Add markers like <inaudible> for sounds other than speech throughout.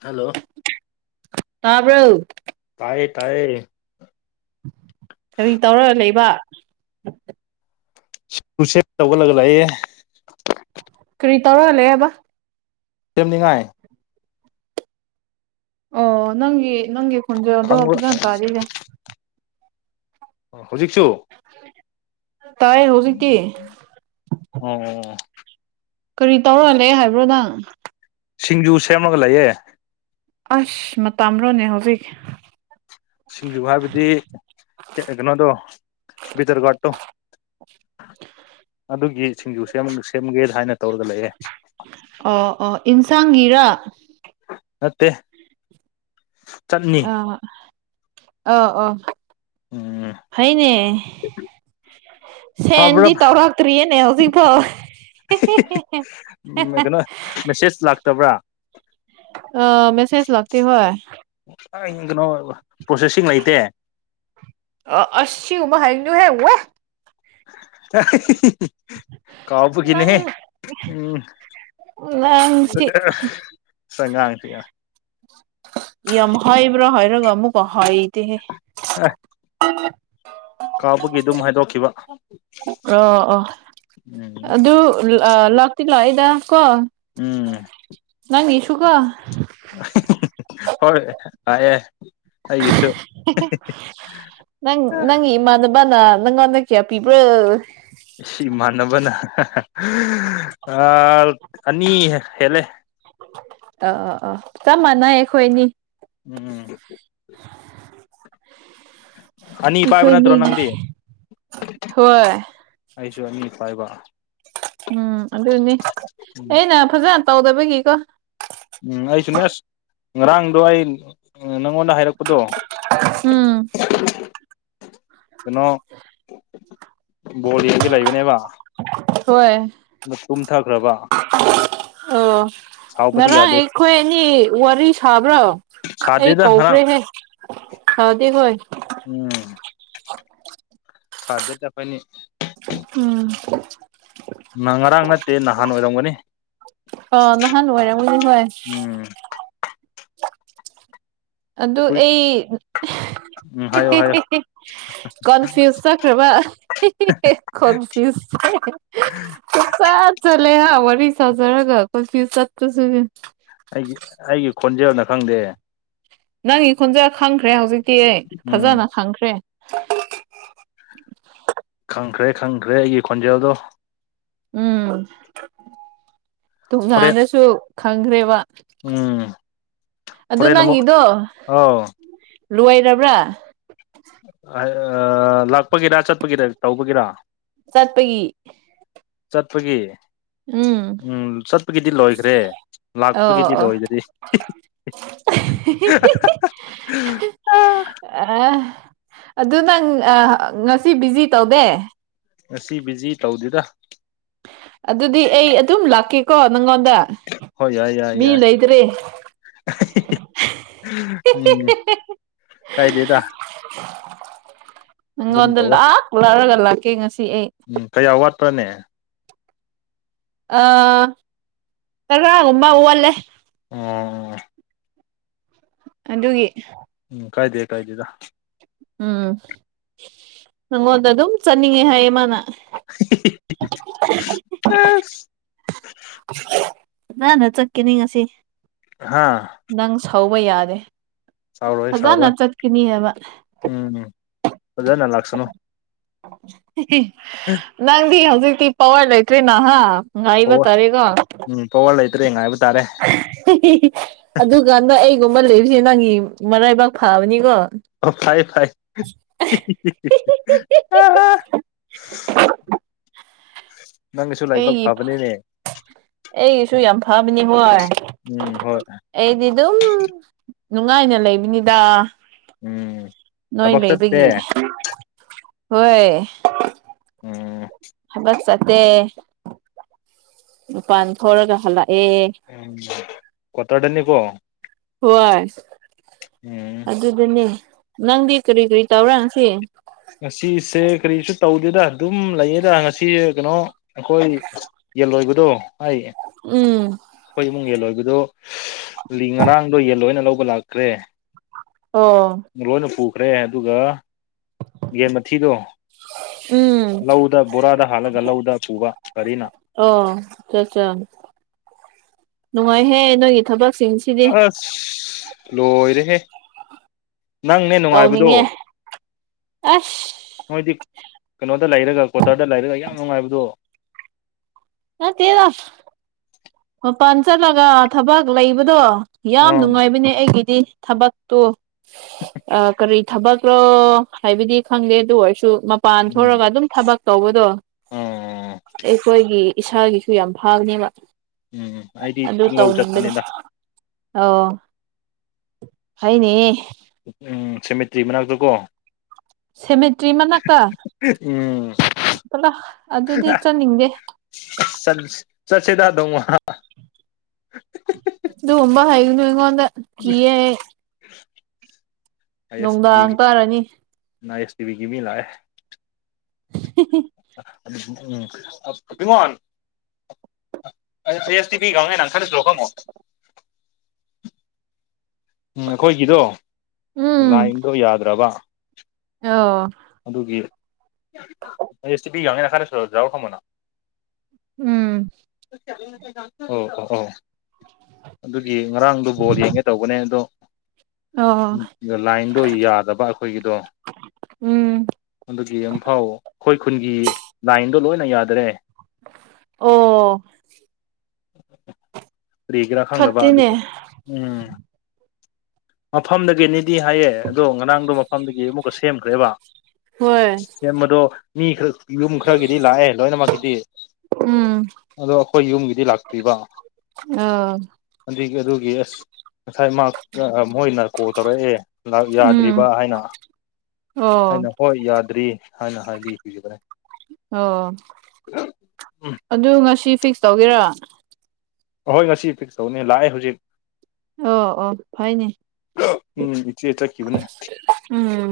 hello ꯇꯥꯕ꯭ꯔꯣ ꯇꯥꯏꯌꯦ ꯇꯥꯏꯌꯦ ꯀꯔꯤ ꯇꯧꯔꯒ ꯂꯩꯕ ꯄꯨꯁꯑꯞ ꯇꯧꯔꯒ ꯂꯩꯌꯦ ꯀꯔꯤ ꯇꯧꯔ ꯂꯩꯌꯦꯕ ꯁꯦꯝꯅꯤꯡꯉꯥꯏ ꯑꯣ ꯅꯪꯒꯤ ꯅꯪꯒꯤ ꯈꯨꯟꯖꯦꯜꯗꯣ ꯈꯪꯕ꯭ꯔ ꯐꯖꯅ ꯇꯥꯗꯤꯌꯦ ꯍꯧꯖꯤꯛꯁꯨ ꯇꯥꯏ ꯍꯧꯖꯤꯛꯇꯤ ꯑꯣ ꯑꯣ ꯀꯔꯤ ꯇꯧꯔ ꯂꯩ ꯍꯥꯏꯕ꯭ꯔꯣ ꯅꯪ ꯁꯤꯡꯖꯨ ꯁꯦꯝꯃꯒ ꯂꯩꯌꯦ ꯑꯁ ꯃꯇꯝꯔꯣꯅꯦ ꯍꯧꯖꯤꯛ ꯁꯤꯡꯖꯨ ꯍꯥꯏꯕꯗꯤ ꯀꯩꯅꯣꯗꯣ ꯕꯤꯇꯔ ꯒ꯭ꯋꯥꯠꯇꯣ ꯑꯗꯨꯒꯤ ꯁꯤꯡꯖꯨ ꯁꯦꯝ ꯁꯦꯝꯒꯦꯅ ꯍꯥꯏꯅ ꯇꯧꯔꯒ ꯂꯩꯌꯦ ꯑꯣ ꯑꯣ ꯏꯟꯁꯥꯡꯒꯤꯔ ꯅꯠꯇꯦ ꯆꯠꯅꯤ ꯑꯥ ꯑꯧ ꯑꯧ ꯎꯝ ꯐꯩꯅꯦ ꯐꯕ꯭ꯔꯥ ꯁꯦꯟꯗꯤ ꯇꯧꯔꯛꯇ꯭ꯔꯤꯌꯦꯅꯦ ꯍꯧꯖꯤꯛꯐꯥꯎ ꯃꯦꯁꯦꯁ ꯂꯥꯛꯇꯕ꯭ꯔ ꯑꯥ ꯃꯦꯁꯦꯁ ꯂꯥꯛꯇꯦ ꯍꯣꯏ ꯀꯥꯏꯗꯩꯅꯣ ꯄ꯭ꯔꯣꯁꯦꯁꯁꯤꯡ ꯂꯩꯇꯦ ꯑꯁ ꯁꯤꯒꯨꯝꯕ ꯍꯥꯏꯒꯅꯨꯍꯦ ꯋꯦ ꯅꯪ ꯀꯥꯎꯕꯒꯤꯅꯦꯍꯦ ꯎꯝ ꯅꯪꯁꯤ <inaudible> ꯌꯥꯝ ꯍꯥꯏꯕ꯭ꯔ ꯍꯥꯏꯔꯒ ꯑꯃꯨꯛꯀ ꯍꯥꯏꯗꯦꯍꯦ ꯑꯥꯢ ꯀꯥꯎꯕꯒꯤ ꯑꯗꯨꯝ ꯍꯥꯏꯗꯣꯛꯈꯤꯕ ꯑꯣ ꯑꯣ ꯎꯝ ꯑꯗꯨ ꯂꯥꯛꯇꯤ ꯂꯥꯛꯏꯗ ꯀꯣ ꯎꯝ ꯅꯪꯒꯤꯁꯨꯨꯀꯣ <unintelligible> ꯍꯦ ꯍꯦ ꯅꯪ ꯅꯪꯒꯤ ꯏꯃꯥꯗꯣ ꯕꯅ ꯅꯪꯉꯣꯟꯗ ꯀ꯭ꯌꯥ ꯄꯤꯕ꯭ꯔꯣ ꯁꯤ ꯏꯃꯥꯟꯅꯕꯅ ꯍ ꯍ ꯑꯥ ꯑꯅꯤ ꯍꯦꯜꯂꯦ ꯑ ꯑ ꯑꯥ ꯆꯞ ꯃꯥꯟꯅꯩ ꯑꯩꯈꯣꯢꯅꯤ ꯎꯝ ꯎꯝ ꯑꯅꯤ ꯄꯥꯢꯕ ꯅꯠꯇ꯭ꯔꯣ ꯑꯩꯈꯣꯏꯅꯤꯒꯤ ꯅꯪꯗꯤ ꯍꯣꯏ ꯑꯩꯁꯨ ꯑꯅꯤ ꯄꯥꯢꯕ ꯎꯝ ꯑꯗꯨꯅꯤ ꯎꯝ ꯑꯩꯅ ꯐꯖꯟ ꯇꯧꯗꯕꯒꯤꯀꯣ ꯎꯝ ꯑꯩꯁꯨꯨꯅꯦ ꯑꯁ ꯉꯔꯥꯡꯗꯣ ꯑꯩ ꯅꯪꯉꯣꯟꯗ ꯍꯥꯢꯔꯛꯄꯗꯣ ꯎꯝ ꯀꯩꯅꯣ ꯕꯣ ꯌꯦꯡꯒꯤ ꯂꯩꯕꯅꯦꯕ ꯍꯣꯢ ꯇꯨꯝꯊꯈ꯭ꯔꯕ ꯑꯣ ꯁꯥꯎꯕꯗꯤ ꯉꯔꯥꯡ ꯌꯥꯗꯦ ꯑꯩꯈꯣꯢ ꯑꯅꯤ ꯋꯥꯔꯤ ꯁꯥꯕ꯭ꯔꯣ ꯑꯩ ꯁꯥꯗꯦꯗ ꯉꯔꯥꯡ ꯀꯧꯈ꯭ꯔꯦꯅꯦ ꯍꯥꯎꯗꯤ ꯍꯣꯢ ꯎꯝ ꯁꯥꯗ ꯆꯄꯥꯢꯅꯤ ꯎꯝ ꯉꯔꯥꯡ ꯅꯠꯇꯦ ꯅꯍꯥꯟ ꯑꯣꯢꯔꯝꯒꯅꯤ ꯑ ꯅꯍꯥꯟ ꯑꯣꯏꯔꯝꯒꯅꯤ ꯍꯣꯏ ꯎꯝ ꯎꯝ ꯍꯥꯏꯌꯣ ꯍꯥꯏꯌꯣ <unintelligible> ꯀꯣꯟꯐ꯭ꯌꯨꯁ ꯆꯈ꯭ꯔꯕ ꯍꯦ ꯍꯦ ꯀꯣꯟꯐ꯭ꯌꯨꯁ ꯍꯦ ꯍꯦ ꯀꯣꯢ ꯆ ꯆꯠꯂꯦ ꯍꯥ ꯋꯥꯔꯤ ꯁꯥꯖꯔꯒ ꯀꯣꯟꯐ꯭ꯌꯨꯁ ꯆꯠꯄꯁꯤꯗꯤ ꯑꯩ ꯑꯩꯒꯤ ꯈꯣꯟꯖꯦꯜꯅ ꯈꯪꯗꯦ ꯅꯪꯒꯤ ꯈꯣꯟꯖꯦꯜ ꯈꯪꯈ꯭ꯔꯦ ꯍꯧꯖꯤꯛꯇꯤ ꯑꯩ ꯎꯝ ꯐꯖꯅ ꯈꯪꯈ꯭ꯔꯦ ꯈꯪꯈ꯭ꯔꯦ ꯈꯪꯈ꯭ꯔꯦ ꯑꯩꯒꯤ ꯈꯣꯟꯖꯦꯜꯗꯣ ꯎꯝ ꯍꯣꯔꯦꯟ ꯇꯨꯉꯥꯟꯅꯁꯨ ꯈꯪꯈ꯭ꯔꯦꯕ ꯎꯝ ꯑꯗꯨ ꯍꯣꯔꯦꯟꯑꯃꯨꯛ ꯑꯥꯎ ꯂꯣꯢꯔꯕ꯭ꯔꯥ ꯑꯥꯢ ꯑ ꯂꯥꯛꯄꯒꯤꯔ ꯆꯠꯄꯒꯤꯔ ꯇꯧꯕꯒꯤꯔ ꯆꯠꯄꯒꯤ ꯆꯠꯄꯒꯤ ꯎꯝ ꯆꯠꯄꯒꯤꯗꯤ ꯂꯣꯢꯈ꯭ꯔꯦ ꯑꯣ ꯂꯥꯛꯄꯒꯤꯗꯤ ꯑꯣ ꯂꯣꯢꯗꯔꯤ <unintelligible> ꯑ ꯑꯗꯨ ꯅꯪ ꯉꯁꯤ ꯕꯤꯖꯤ ꯇꯧꯗꯦ ꯉꯁꯤ ꯕꯤꯖꯤ ꯇꯧꯗꯦꯗ ꯑꯗꯨꯗꯤ ꯑꯩ ꯑꯗꯨꯝ ꯂꯥꯛꯀꯦꯀꯣ ꯅꯪꯉꯣꯟꯗ ꯍꯣꯏ ꯌꯥꯏ ꯌꯥꯏ ꯃꯤ ꯌꯥꯏ ꯂꯩꯇ꯭ꯔꯤ <unintelligible> ꯀꯥꯢꯗꯦꯗ <inaudible> ꯅꯪꯉꯣꯟꯗ ꯇꯧꯋꯣ ꯂꯥꯛ ꯂꯔꯒ ꯂꯥꯛꯀꯦ ꯉꯁꯤ ꯑꯩ ꯎꯝ ꯀꯌꯥ ꯋꯥꯠꯄ꯭ꯔꯅꯦ ꯑ ꯇꯔꯥꯒꯨꯝꯕ ꯋꯠꯂꯦ ꯑꯣ ꯑꯗꯨꯒꯤ ꯀꯥꯏꯗꯦ ꯀꯥꯏꯗꯦꯗ ꯎꯝ ꯅꯪꯉꯣꯟꯗ ꯑꯗꯨꯝ ꯆꯠꯅꯤꯡꯉꯦ ꯍꯥꯏꯌꯦ ꯃꯥꯅ <unintelligible> <unintelligible> ꯑꯁ <unintelligible> ꯅꯥꯟꯅ ꯆꯠꯀꯅꯤ ꯉꯁꯤ ꯍꯥꯥ ꯅꯪ ꯁꯧꯕ ꯌꯥꯔꯦ ꯁꯥꯎꯔꯣꯏ ꯁꯥꯎꯔꯣꯏ ꯍꯥꯏꯕ ꯎꯝ ꯐꯖꯥꯅ ꯂꯥꯛꯁꯅꯨ <unintelligible> ꯅꯪꯗꯤ ꯍꯧꯖꯤꯛꯇꯤ ꯄꯥꯋꯔ ꯂꯩꯇ꯭ꯔꯦꯅ ꯍꯥ ꯉꯥꯏꯕ ꯄꯋꯥꯔ ꯇꯥꯔꯦꯀꯣ <unintelligible> ꯎꯝ ꯄꯋꯥꯔ ꯂꯩꯇ꯭ꯔꯦ ꯉꯥꯏꯕ ꯇꯥꯔꯦ ꯑꯗꯨꯒ ꯗꯨꯒ ꯑꯩꯒꯨꯝꯕ ꯂꯩꯔꯤꯁꯦ ꯅꯪꯒꯤ ꯃꯔꯥꯏꯕꯥꯛ ꯐꯥꯕꯅꯤꯀꯣ ꯑꯣ ꯐꯩ ꯐꯩ <unintelligible> <unintelligible> ꯂꯥꯏꯕꯛ ꯑꯩꯒꯤ ꯐꯕꯅꯤꯅꯦ <unintelligible> ꯑꯩꯒꯤꯁꯨ ꯌꯥꯝ ꯐꯥꯕꯅꯤ ꯍꯣꯏ ꯎꯝ ꯍꯣꯏ ꯑꯩꯗꯤ ꯗꯨꯝ ꯅꯨꯡꯉꯥꯏꯅ ꯂꯩꯕꯅꯤꯗ ꯎꯝ ꯅꯣꯏ ꯊꯕꯛ ꯆꯠꯇꯦ ꯂꯩꯕꯒꯤ ꯍꯣꯏ ꯎꯪ ꯊꯥꯕꯛ ꯆꯠꯇꯦ ꯃꯄꯥꯥꯟ ꯊꯣꯔꯒ ꯍꯂꯥꯛꯑꯦ <unintelligible> ꯀ꯭ꯋꯥꯇꯔꯇꯔꯗꯅꯦ ꯀꯣ ꯋꯣꯏ ꯎꯝ ꯑꯗꯨꯗꯅꯦ ꯅꯪꯗꯤ ꯀ꯭ꯔꯤ ꯀ꯭ꯔꯤ ꯇꯧꯔꯥ ꯉꯁꯤ ꯉꯁꯤꯁꯦ ꯀꯔꯤꯁꯨ ꯇꯧꯗꯦꯗ ꯑꯗꯨꯝ ꯂꯩꯌꯦꯗ ꯉꯁꯤ ꯀꯩꯅꯣ ꯑꯈꯣꯏ ꯌꯦꯜ ꯂꯣꯏꯕꯗꯣ ꯑꯩ ꯎꯝ ꯑꯈꯣꯏ ꯏꯃꯨꯡ ꯌꯦꯟ ꯂꯣꯏꯕꯗꯣ <unintelligible> ꯉꯔꯥꯡꯗꯣ ꯌꯦꯟ ꯂꯣꯏꯅ ꯂꯧꯕ ꯂꯥꯛꯈ꯭ꯔꯦ ꯑꯣ ꯂꯣꯏꯅ ꯄꯨꯈ꯭ꯔꯦ ꯑꯗꯨꯒ ꯌꯦꯟ ꯃꯊꯤꯗꯣ ꯎꯝ ꯂꯧꯗ ꯕꯣꯔꯥꯗ ꯍꯥꯜꯂꯒ ꯂꯧꯗ ꯄꯨꯕ ꯒꯔꯤꯅ ꯑꯣ ꯆ ꯆ ꯅꯨꯡꯉꯥꯏꯍꯦ ꯅꯣꯏꯒꯤ ꯊꯕꯛꯁꯤꯡꯁꯤ ꯑꯁ ꯂꯣꯏꯔꯦꯍꯦ ꯅꯪꯅꯦ ꯅꯨꯡꯉꯥꯏꯕꯗꯣ ꯇꯧꯅꯤꯡꯉꯦ ꯑꯁ ꯅꯣꯏꯗꯤ ꯀꯩꯅꯣꯗ ꯂꯩꯔꯒ ꯀ꯭ꯋꯥꯇꯔꯗ ꯂꯩꯔꯒ ꯌꯥꯝ ꯅꯨꯡꯉꯥꯏꯕꯗꯣ ꯅꯠꯇꯦꯗ ꯃꯄꯥꯟ ꯆꯠꯂꯒ ꯊꯕꯛ ꯂꯩꯕꯗꯣ ꯌꯥꯝ ꯑꯥ ꯅꯨꯡꯉꯥꯏꯕꯅꯦ ꯑꯩꯒꯤꯗꯤ ꯊꯕꯛ ꯇꯣ ꯑ ꯀꯔꯤ ꯊꯕꯛꯔꯣ ꯍꯥꯏꯕꯗꯤ ꯈꯪꯗꯦ ꯑꯗꯨ ꯑꯣꯏꯔꯁꯨ ꯃꯄꯥꯟ ꯎꯝ ꯊꯣꯔꯒ ꯑꯗꯨꯝ ꯊꯕꯛ ꯇꯧꯕꯗꯣ ꯑꯥ ꯑꯩꯈꯣꯏꯒꯤ ꯏꯁꯥꯒꯤꯁꯨ ꯌꯥꯝ ꯐꯥꯒꯅꯦꯕ ꯎꯝ ꯎꯝ ꯑꯩꯗꯤ ꯊꯤꯡꯂꯧ ꯆꯠꯄꯅꯦꯗ ꯑꯧ ꯐꯩꯅꯦꯍꯦ ꯎꯝ ꯁꯦꯃꯤꯇ꯭ꯔꯤ ꯃꯅꯥꯛꯇ ꯀꯣ ꯁꯦꯃꯤꯇ꯭ꯔꯤ ꯃꯅꯥꯛꯇ ꯎꯝ ꯄꯨꯂꯥ ꯑꯗꯨꯗꯤ ꯆꯠꯅꯤꯡꯗꯦ <unintelligible> ꯆꯠꯁꯦꯗꯥ ꯅꯣꯡꯃ <unintelligible> ꯑꯗꯨꯒꯨꯝꯕ ꯍꯥꯏꯒꯅꯨ ꯑꯩꯉꯣꯟꯗ ꯀꯤꯌꯦ ꯑꯥꯏ ꯑꯦꯁ ꯇꯤ ꯚꯤ ꯅꯨꯡꯗꯥꯡ ꯇꯥꯔꯅꯤ ꯑꯥꯏ ꯑꯦꯁ ꯇꯤ ꯚꯤꯒꯤ ꯃꯤ ꯂꯥꯛꯑꯦ ꯍꯤ ꯍꯤ <unintelligible> ꯕꯤꯃꯣꯟ <unintelligible> ꯎꯝ ꯑꯩꯈꯣꯏꯒꯤꯗꯣ ꯎꯝ ꯂꯥꯏꯟꯗꯣ ꯌꯥꯗ꯭ꯔꯕ ꯑꯣ ꯑꯗꯨꯒꯤ <unintelligible> ꯎꯝ <unintelligible> ꯑꯗꯨꯒꯤ ꯉꯔꯥꯡꯗꯨ ꯕꯣꯜ ꯌꯦꯡꯒꯦ ꯇꯧꯕꯅꯦ ꯑꯗꯣ ꯑꯣ ꯂꯥꯏꯟꯗꯣ ꯌꯥꯗꯕ ꯑꯩꯈꯣꯏꯒꯤꯗꯣ ꯎꯝ ꯑꯗꯨꯒꯤ ꯑꯝꯐꯥꯎ ꯑꯈꯣꯏ ꯈꯨꯟꯒꯤ ꯂꯥꯏꯟꯗꯣ ꯂꯣꯏꯅ ꯌꯥꯗꯔꯦ ꯑꯣ ꯀ꯭ꯔꯤꯒꯤꯔꯥ ꯈꯪꯗꯕ ꯐꯠꯇꯦꯅꯦ ꯑꯗꯨꯒꯤ ꯎꯝ ꯃꯐꯝꯗꯒꯦꯅꯦꯗꯤ ꯍꯥꯏꯌꯦ ꯑꯗꯣ ꯉꯔꯥꯡꯗꯣ ꯃꯐꯝꯗꯒꯤ ꯑꯃꯨꯛꯀ ꯁꯦꯝꯈ꯭ꯔꯦꯕ ꯍꯣꯏ ꯁꯦꯝꯕꯗꯣ ꯃꯤ ꯈꯔ ꯌꯨꯝ ꯈꯔꯒꯤꯗꯤ ꯂꯥꯛꯑꯦ ꯂꯣꯏꯅꯃꯛꯀꯤꯗꯤ ꯎꯝ ꯑꯗꯣ ꯑꯈꯣꯏ ꯌꯨꯝꯒꯤꯗꯤ ꯂꯥꯛꯇ꯭ꯔꯤꯕ ꯑ ꯑꯗꯨꯒꯤ ꯑꯗꯨꯒꯤ ꯑꯁ ꯉꯁꯥꯏ ꯃꯥ ꯃꯣꯏꯅ ꯀꯣꯜ ꯇꯧꯔꯛꯑꯦ ꯕ꯭ꯂꯕ ꯎꯝ ꯌꯥꯗ꯭ꯔꯤꯕ ꯍꯥꯏꯅ ꯑꯣ ꯑꯩꯅ ꯍꯣꯏ ꯌꯥꯗ꯭ꯔꯤ ꯍꯥꯏꯅ ꯍꯥꯏꯕꯤꯈꯤꯕꯅꯦ ꯑꯣ ꯎꯝ ꯑꯗꯨ ꯉꯁꯤ ꯐꯤꯛꯁ ꯇꯧꯒꯦꯔꯥ ꯍꯣꯏ ꯉꯁꯤ ꯐꯤꯛꯁ ꯇꯧꯅꯤ ꯂꯥꯛꯑꯦ ꯍꯧꯖꯤꯛ ꯑꯣ ꯑꯣ ꯐꯩꯅꯦ ꯎꯝ ꯏꯆꯦ ꯆꯠꯈꯤꯕꯅꯦ ꯎꯝ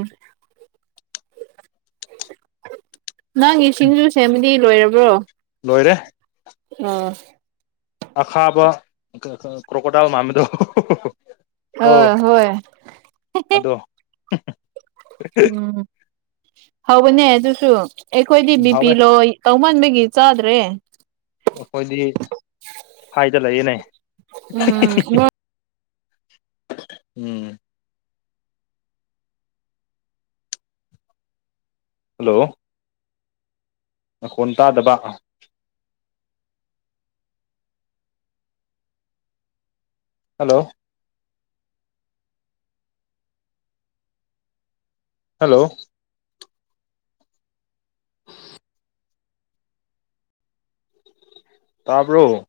ꯅꯪꯒꯤ ꯁꯤꯡꯖꯨ ꯁꯦꯝꯕꯗꯤ ꯂꯣꯏꯔꯕ꯭ꯔꯣ ꯂꯣꯏꯔꯦ ꯑꯥ ꯑꯈꯥꯕ ꯀ꯭ꯔꯣꯀꯣꯗꯥꯜ ꯃꯥꯟꯕꯗꯨ ꯑ ꯑꯣ ꯍꯣꯏ ꯑꯗꯨ ꯎꯝ ꯍꯥꯎꯕꯅꯦ ꯑꯗꯨꯁꯨ ꯑꯩꯈꯣꯏꯗꯤ ꯕꯤ ꯄꯤ ꯍꯥꯎꯋꯦ ꯂꯣ ꯑꯣꯏ ꯇꯧꯃꯥꯟꯕꯒꯤ ꯆꯥꯗ꯭ꯔꯦ ꯑꯩꯈꯣꯏꯗꯤ ꯍꯥꯏꯗ ꯂꯩꯌꯦꯅꯦ ꯎꯝ ꯎꯝ ꯍꯜꯂꯣ ꯃꯈꯣꯟ ꯇꯥꯗꯕ ꯍꯜꯂꯣ ꯍꯜꯂꯣ ꯇꯥꯕ꯭ꯔꯣ